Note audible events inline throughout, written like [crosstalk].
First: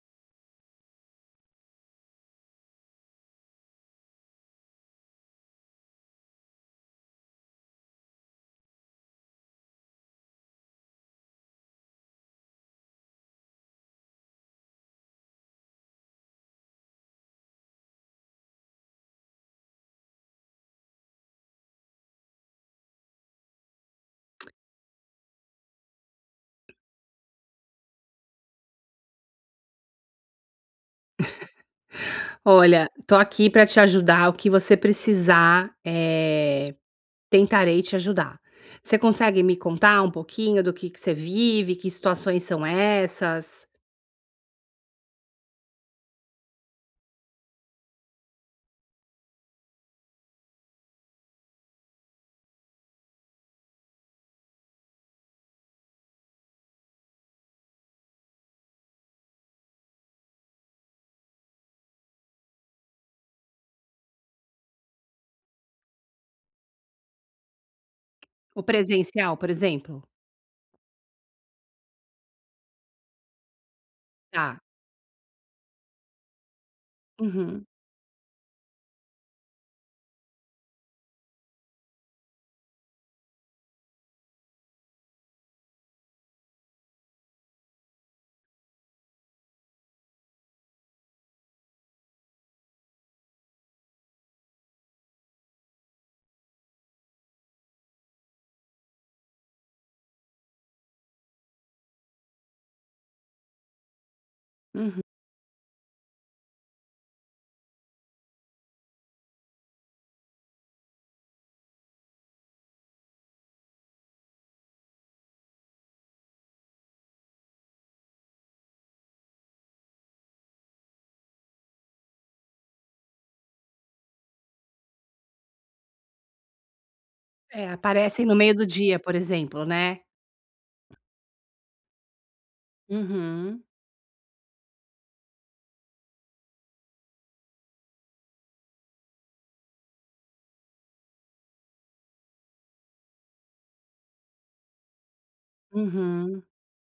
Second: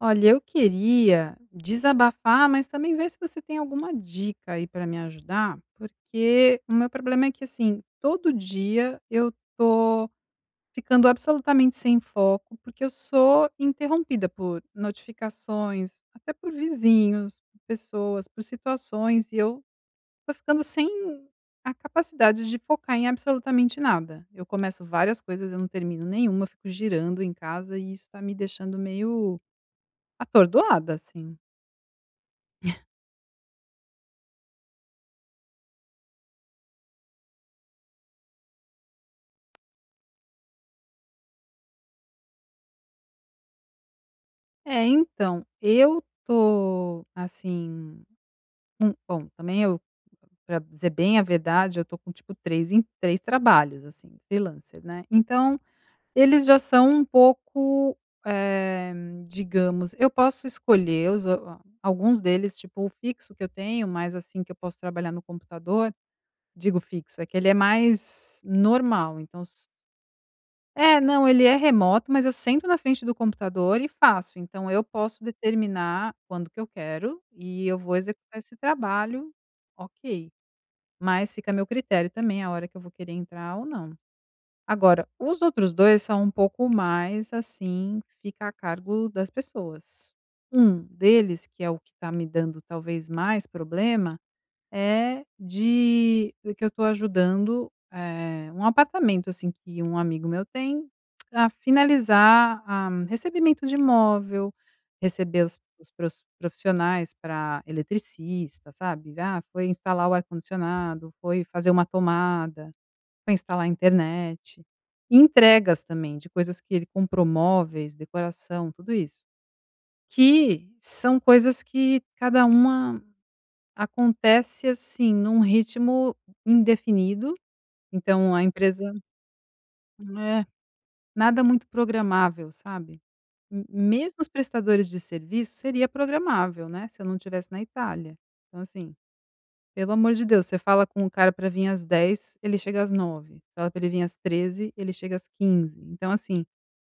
Olha, eu queria desabafar, mas também ver se você tem alguma dica aí para me ajudar, porque o meu problema é que assim, todo dia eu tô ficando absolutamente sem foco, porque eu sou interrompida por notificações, até por vizinhos, por pessoas, por situações, e eu tô ficando sem a capacidade de focar em absolutamente nada. Eu começo várias coisas, eu não termino nenhuma, eu fico girando em casa e isso tá me deixando meio atordoada, assim. Olha, tô aqui pra te ajudar. O que você precisar, tentarei te ajudar. Você consegue me contar um pouquinho do que você vive, que situações são essas? É, então, eu tô, assim, com bom, também eu pra dizer bem a verdade, eu tô com, tipo, 3 em 3 trabalhos, assim, freelancer, né. Então, eles já são um pouco, eh, digamos eu posso escolher os a alguns deles, tipo, o fixo que eu tenho, mas, assim, que eu posso trabalhar no computador digo fixo, é que ele é mais O normal, presencial, então por exemplo? é, não, ele é remoto, mas eu sento na frente do computador e faço. Tá. Então eu posso determinar quando que eu quero e Uhum, eu vou executar esse trabalho, ok. Mas fica a meu critério também a hora que eu vou querer entrar ou não. Agora, os outros dois são um pouco mais assim, fica a cargo das pessoas. Um deles, que é o que está me dando talvez mais problema, é de que eu estou ajudando, um apartamento, assim, que um amigo meu tem, a finalizar a recebimento de móvel, uhum. receber os pros profissionais para eletricista, sabe. Ah, foi instalar o ar-condicionado, foi fazer uma tomada, foi instalar a internet. E entregas também de coisas que ele comprou, móveis, decoração, tudo isso. Que são coisas que cada uma acontece, assim, num ritmo indefinido, É, aparecem então no a meio do empresa dia, por exemplo, né? é, nada muito programável, sabe. Uhum, M Mesmo os prestadores de serviço seria programável, né, se eu não tivesse na Itália. Então, assim, pelo amor de Deus, você fala com o cara para vir às dez, ele chega às nove. Fala para ele vir às treze, ele chega às quinze. Então, uhum, assim,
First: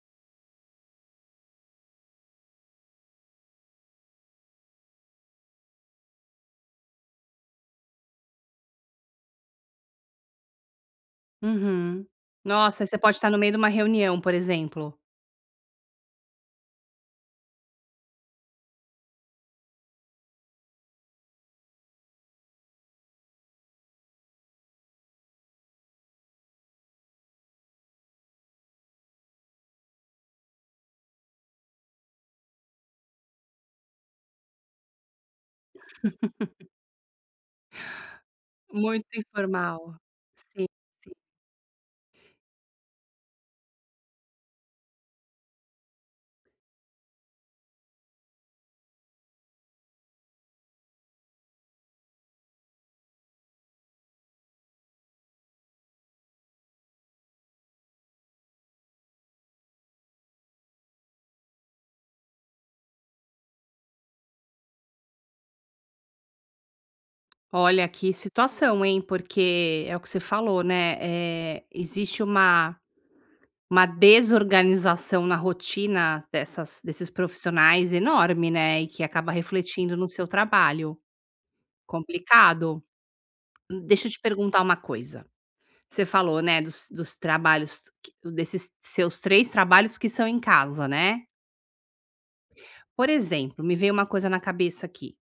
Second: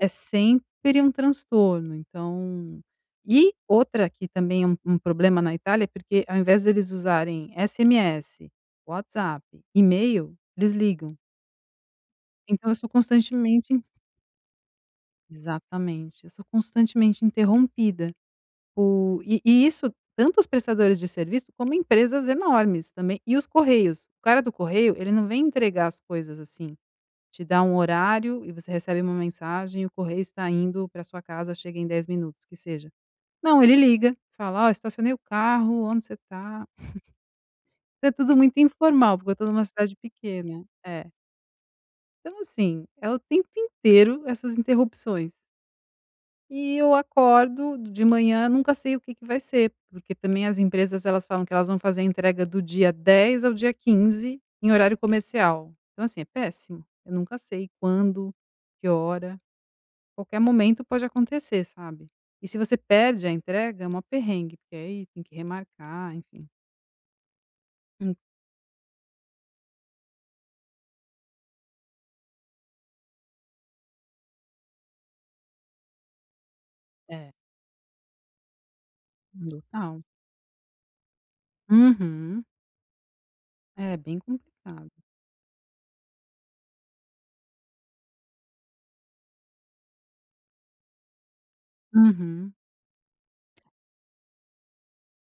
é sempre um transtorno, então e outra que também é um problema na Itália, é porque ao invés deles usarem SMS, WhatsApp, e-mail, eles ligam. uhum. Então eu Nossa, sou você pode estar no meio de uma constantemente reunião, por exemplo. exatamente, eu sou constantemente interrompida por isso tanto os prestadores de serviço, como empresas enormes também, e os correios. O cara do correio, ele não vem entregar as coisas, assim, te dá um horário e você recebe uma mensagem e o correio está indo para sua casa, chega em 10 minutos, que seja. Não, ele liga, fala: "Ó, estacionei o carro, onde você tá?". Então, é tudo muito Muito informal, porque eu tô numa informal. cidade pequena. É. Sim. Então, assim, é o tempo inteiro essas interrupções. E eu acordo de manhã, nunca sei o que que vai ser, porque também as empresas elas falam que elas vão fazer a entrega do dia 10 ao dia 15 em horário comercial. Então, assim, é péssimo. Eu nunca sei quando, que hora, qualquer momento pode acontecer, sabe. E se você perde a entrega, é mó perrengue, porque aí tem que remarcar, enfim. Olha, que Hum, situação, hein? Porque é o que você falou, né? É, existe uma desorganização na rotina desses é, profissionais enorme, né? E que acaba refletindo total. no seu trabalho. Uhum. Complicado. É Deixa eu bem te perguntar uma complicado. coisa. Você falou, né, dos trabalhos, desses seus três trabalhos que são em casa, né? Uhum, Por exemplo, me veio uma coisa na cabeça aqui.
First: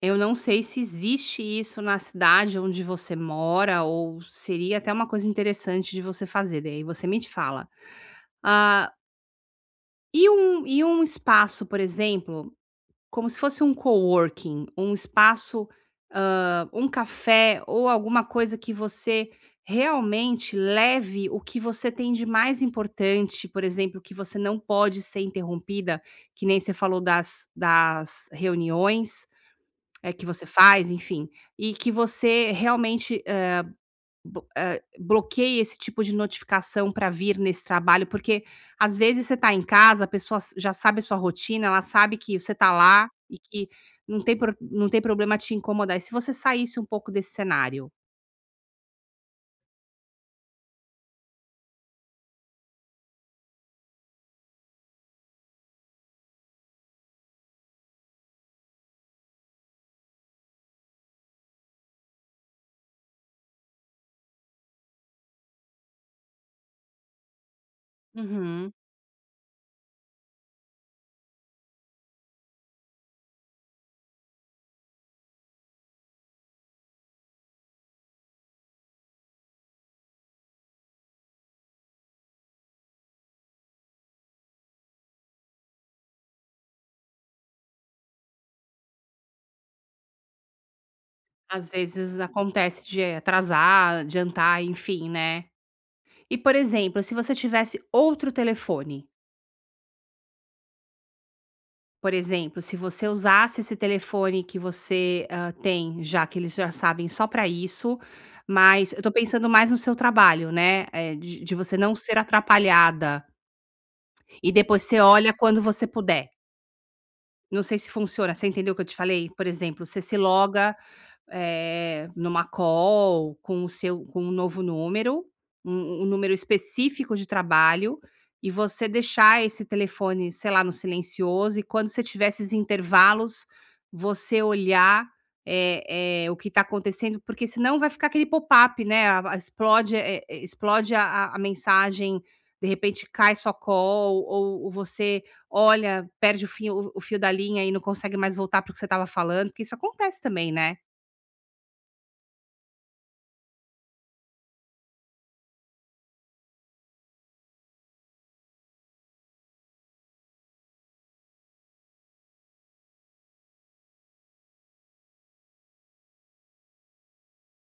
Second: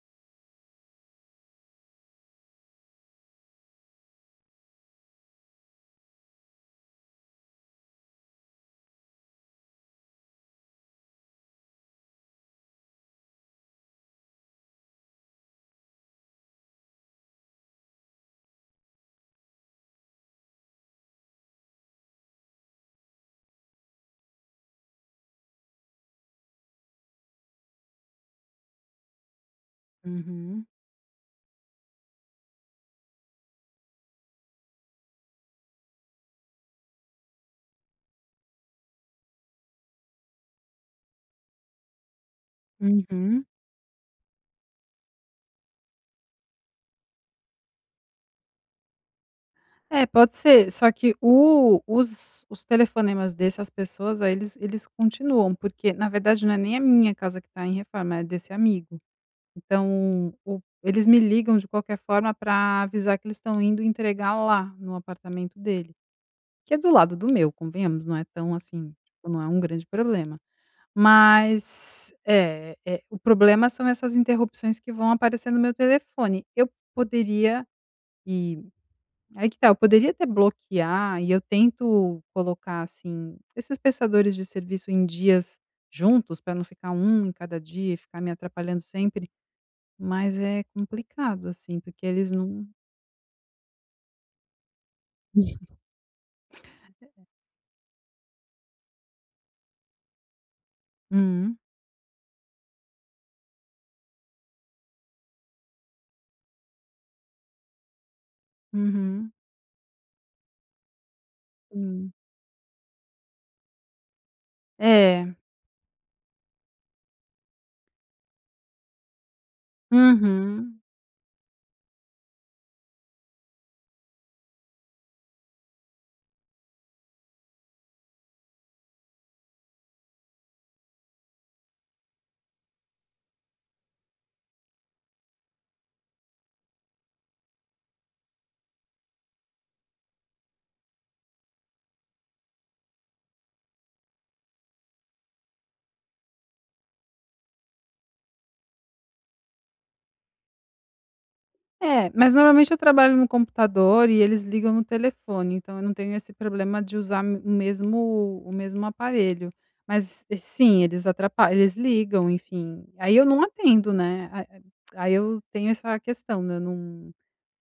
Eu não sei se existe isso na cidade onde você mora ou seria até uma coisa interessante de você fazer, daí você me fala. Ah, e um espaço, por exemplo, como se fosse um coworking, um espaço, um café ou alguma coisa que você realmente leve o que você tem de mais importante, por exemplo, que você não pode ser interrompida, que nem você falou das reuniões, é, que você uhum, faz, enfim. E que você realmente, bo eh, bloqueie esse tipo de notificação para vir nesse trabalho, porque às vezes você está em casa, a pessoa s já sabe a sua rotina, ela sabe que você está lá e uhum. que não tem problema te incomodar. E se você saísse um pouco desse cenário? É, pode ser, só que o os telefonemas dessas pessoas aí eles continuam, porque na verdade não é nem a minha casa que está em reforma, é desse amigo. Então o eles me ligam de qualquer forma para avisar que eles estão indo entregar lá no apartamento dele, que é do lado do meu, convenhamos, não é tão Uhum. assim, tipo, não é um grande problema. Mas é o problema são essas interrupções que vão aparecer no meu telefone. Eu poderia e aí que tá, eu poderia até bloquear e eu tento colocar, assim, esses prestadores de serviço em dias juntos para não ficar um em cada dia e ficar me atrapalhando sempre, mas é complicado, Às assim, porque vezes eles não acontece de atrasar, adiantar, enfim, né. E, por exemplo, se você tivesse outro telefone. Hum, Por exemplo, se você usasse esse telefone que você, tem, já que eles já sabem só para isso, mas eu tô uhum, pensando mais no seu trabalho, né, de você não sim. ser atrapalhada e depois você É, olha quando você puder. Não sei se funciona, você entendeu o que eu te falei? Por exemplo, você se loga, uhum. Numa call com o seu com um novo número, um número específico de trabalho, e você deixar esse telefone, sei lá, no silencioso, e quando você tiver esses intervalos, você olhar, o que está acontecendo, porque senão vai ficar aquele pop-up, né, explode, explode a mensagem, de repente cai sua call, ou você. Olha, perde o fio da linha e não consegue mais voltar para o que você estava falando, porque isso acontece também, né. É, mas normalmente eu trabalho no computador e eles ligam no telefone, então eu não tenho esse problema de usar o mesmo aparelho. Mas sim, eles atrapalham, eles ligam, enfim. Aí eu não atendo, né? Aí eu tenho essa questão, né? Eu não,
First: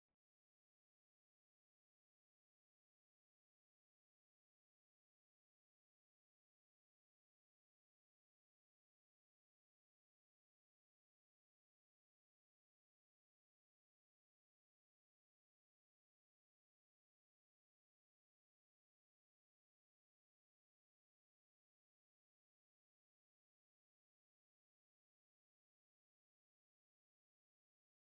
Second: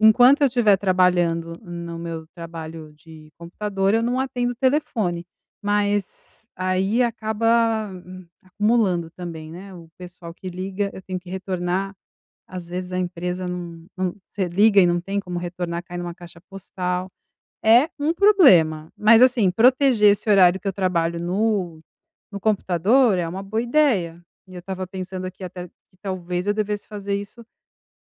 enquanto eu estiver trabalhando no meu trabalho de computador, eu não atendo o telefone. Mas aí acaba acumulando também, né? O pessoal que liga, eu tenho que retornar às vezes a empresa não você liga e não tem como retornar, cai numa caixa postal. É um problema, mas assim, proteger esse horário que eu trabalho no no computador é uma boa ideia. E eu estava pensando aqui até que talvez eu devesse fazer isso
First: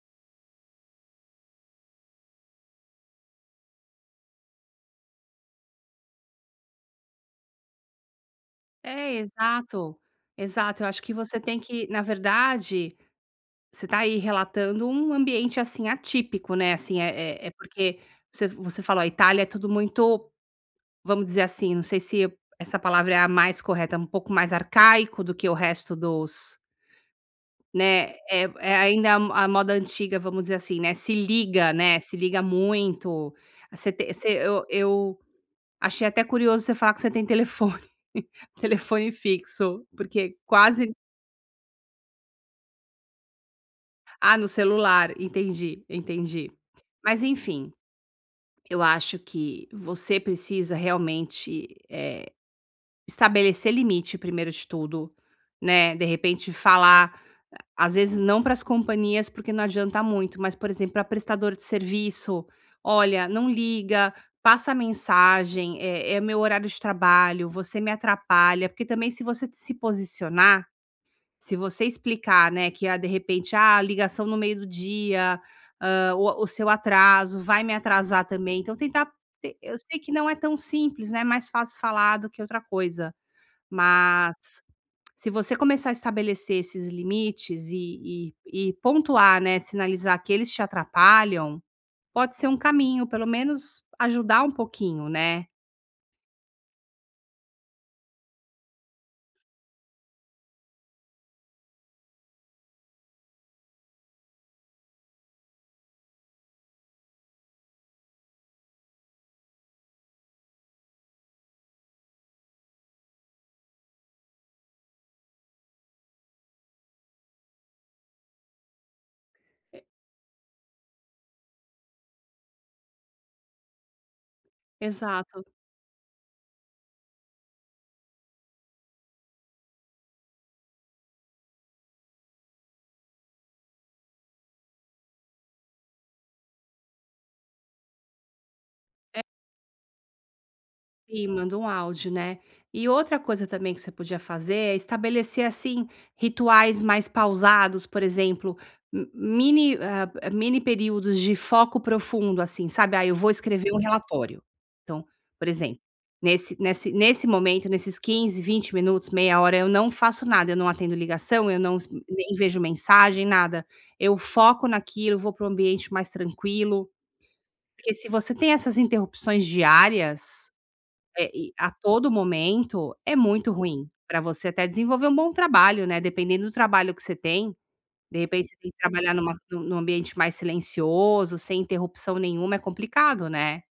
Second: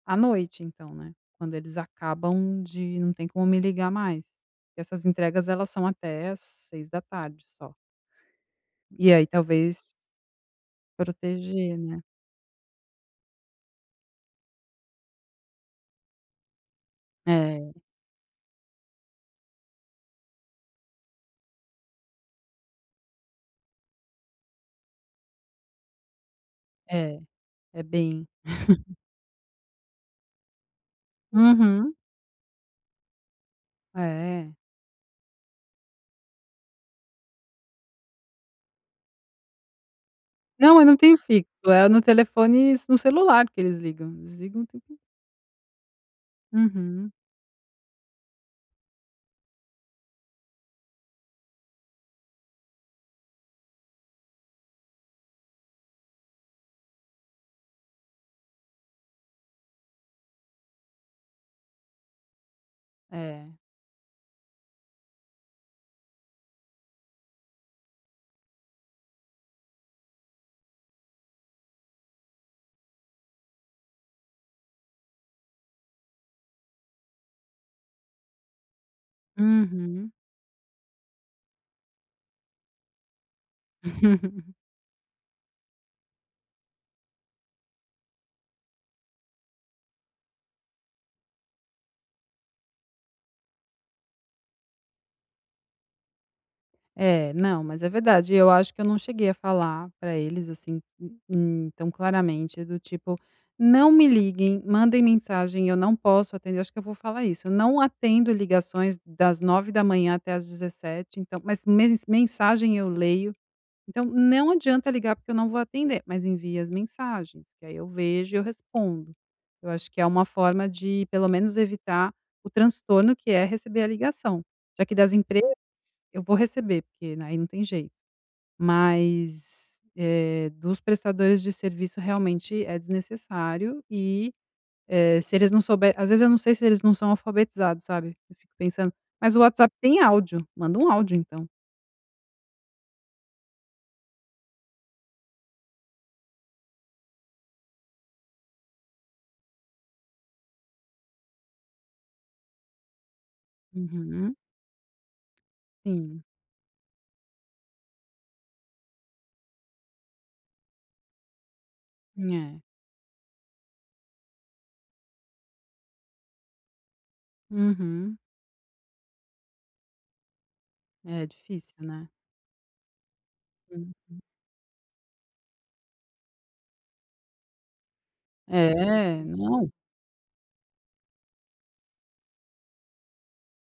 à noite então, né, quando eles acabam de não tem como me ligar mais. Essas entregas elas são até às seis da tarde só. E É, aí talvez exato. Eu acho que você tem proteger, que, né. na verdade, você está aí relatando um ambiente, assim, atípico, né, assim, é É, porque você falou, a Itália é tudo muito, vamos dizer assim, não sei se essa palavra é a mais correta, é um pouco mais arcaico do que o resto dos. é. É Né, bem é ainda a moda antiga, vamos dizer assim, uhum. né, se liga muito. Você te você É. Eu achei até curioso você falar que você tem telefone, [laughs] telefone fixo, porque Não, eu quase. não tenho fixo, é no telefone no celular que eles Ah, no ligam o tempo celular, entendi, entendi. Uhum. Mas enfim, eu acho que você precisa realmente, estabelecer limite, primeiro de tudo, né, de repente falar, às vezes não para as companhias, porque não adianta muito, mas, por exemplo, para prestador de serviço: "Olha, É. não liga, passa mensagem, é meu horário de trabalho, você me atrapalha", porque também se você se posicionar, se você explicar, né, que, ah, de repente: "Ah, ligação no meio do dia, o seu atraso vai me atrasar também", então tentar. Te Eu sei que Uhum. não é tão simples, né, é mais fácil falar do que outra coisa, mas [laughs] se você começar a estabelecer esses limites e pontuar, né, sinalizar que eles te atrapalham, pode ser um caminho, pelo menos ajudar um pouquinho, né. É, não, mas é verdade, eu acho que eu não cheguei a falar para eles, assim, tão claramente, do tipo: "Não me liguem, mandem mensagem, eu não posso atender", acho que eu vou falar isso, eu não atendo ligações das nove da manhã até as dezessete. Então mas mes mensagem eu leio. Então, não adianta ligar porque eu não vou atender, mas envia as mensagens, que aí eu vejo e eu respondo. Eu acho que é uma forma de, pelo menos, evitar o transtorno que é receber a ligação. Já que das Exato. empresas eu vou receber, porque né, aí não tem jeito. Mas dos prestadores de serviço realmente é desnecessário e se eles não souberem, às vezes eu não sei se eles não são alfabetizados, sabe? Eu fico pensando, mas o WhatsApp tem áudio, manda um áudio E então. manda um áudio, né. E outra coisa também que você podia fazer é estabelecer, assim, rituais mais pausados, por exemplo, m mini ah, ah, mini períodos de foco profundo, assim, sabe. "Ah, eu vou escrever um Uhum, relatório". Então, por exemplo, sim, nesse momento, nesses 15, 20 minutos, meia hora, eu não faço nada, eu não atendo ligação, eu nem é. vejo mensagem, nada. Eu foco naquilo, vou para um ambiente mais tranquilo, porque se Uhum. você tem essas interrupções diárias É é, e a difícil, né. todo momento é muito ruim Uhum. para você até desenvolver um bom trabalho, né, dependendo do trabalho que você tem, de repente você tem que trabalhar É, não, num ambiente mais silencioso, sem interrupção nenhuma, é complicado, né.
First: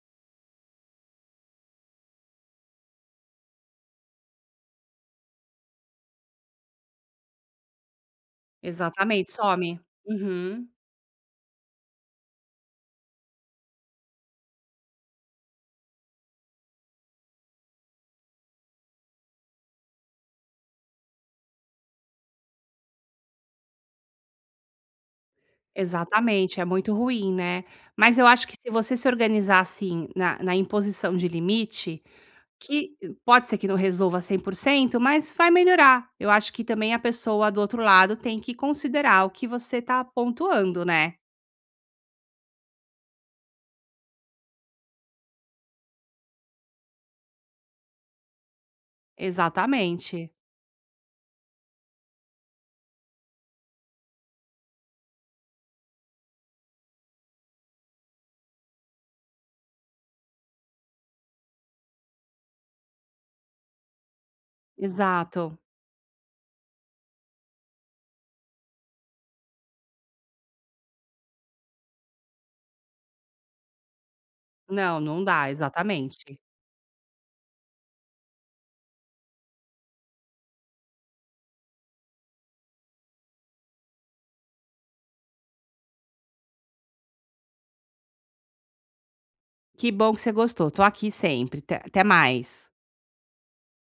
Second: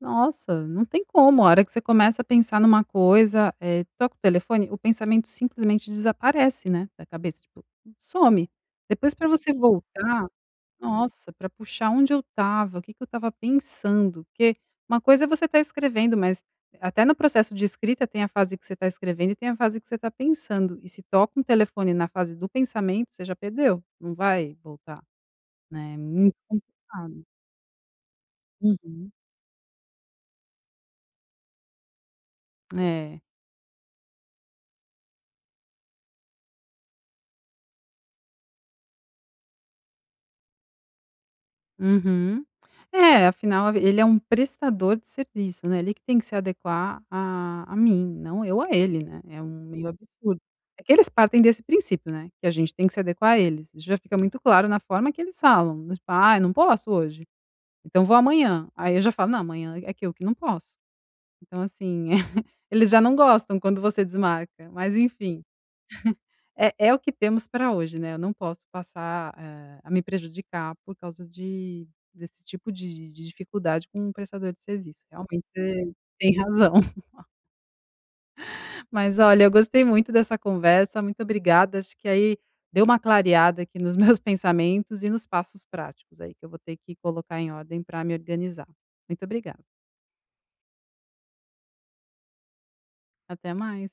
nossa, não tem como, a hora que você começa a pensar numa coisa, toca o telefone, o pensamento simplesmente desaparece, né, da cabeça, tipo, some. Depois para Exatamente, você some. voltar, Uhum. nossa, para puxar onde eu tava, o que que eu tava pensando, porque uma coisa é você estar escrevendo, mas até no processo de escrita tem a fase que você está escrevendo e tem a fase que você está pensando, e se toca um telefone na fase do pensamento, você já perdeu, não vai voltar, né, é muito Exatamente, é muito complicado. ruim, né. Mas eu acho que se você se Uhum. organizar, assim, na imposição de limite, que É. pode ser que não resolva 100%, mas vai melhorar. Eu acho que também a pessoa do outro lado tem que considerar o que você está pontuando, né. Uhum. É, afinal ele é um prestador de serviço, né, ele que tem que se adequar a mim, não eu a ele, né, é um meio Exatamente, absurdo. É que eles partem desse princípio, né, que a gente tem que se adequar a eles, isso já fica muito claro na forma que eles falam, do tipo: "Ai, não posso hoje, então vou amanhã", aí eu já falo: "Não, amanhã é que eu que não posso". Então assim, [laughs] eles já não gostam quando você desmarca, mas enfim. exato. É o que temos para hoje, né, eu não posso passar, a me prejudicar por causa de desse tipo de dificuldade com um prestador de Não, serviço. não Realmente dá, você tem exatamente. razão. [laughs] Mas olha, eu gostei muito dessa conversa, muito obrigada, acho que aí deu uma clareada aqui nos meus [laughs] pensamentos e nos passos práticos aí que eu vou ter que colocar em ordem para me organizar. Muito obrigada, Que bom que você gostou, tô aqui sempre, te até mais. até mais.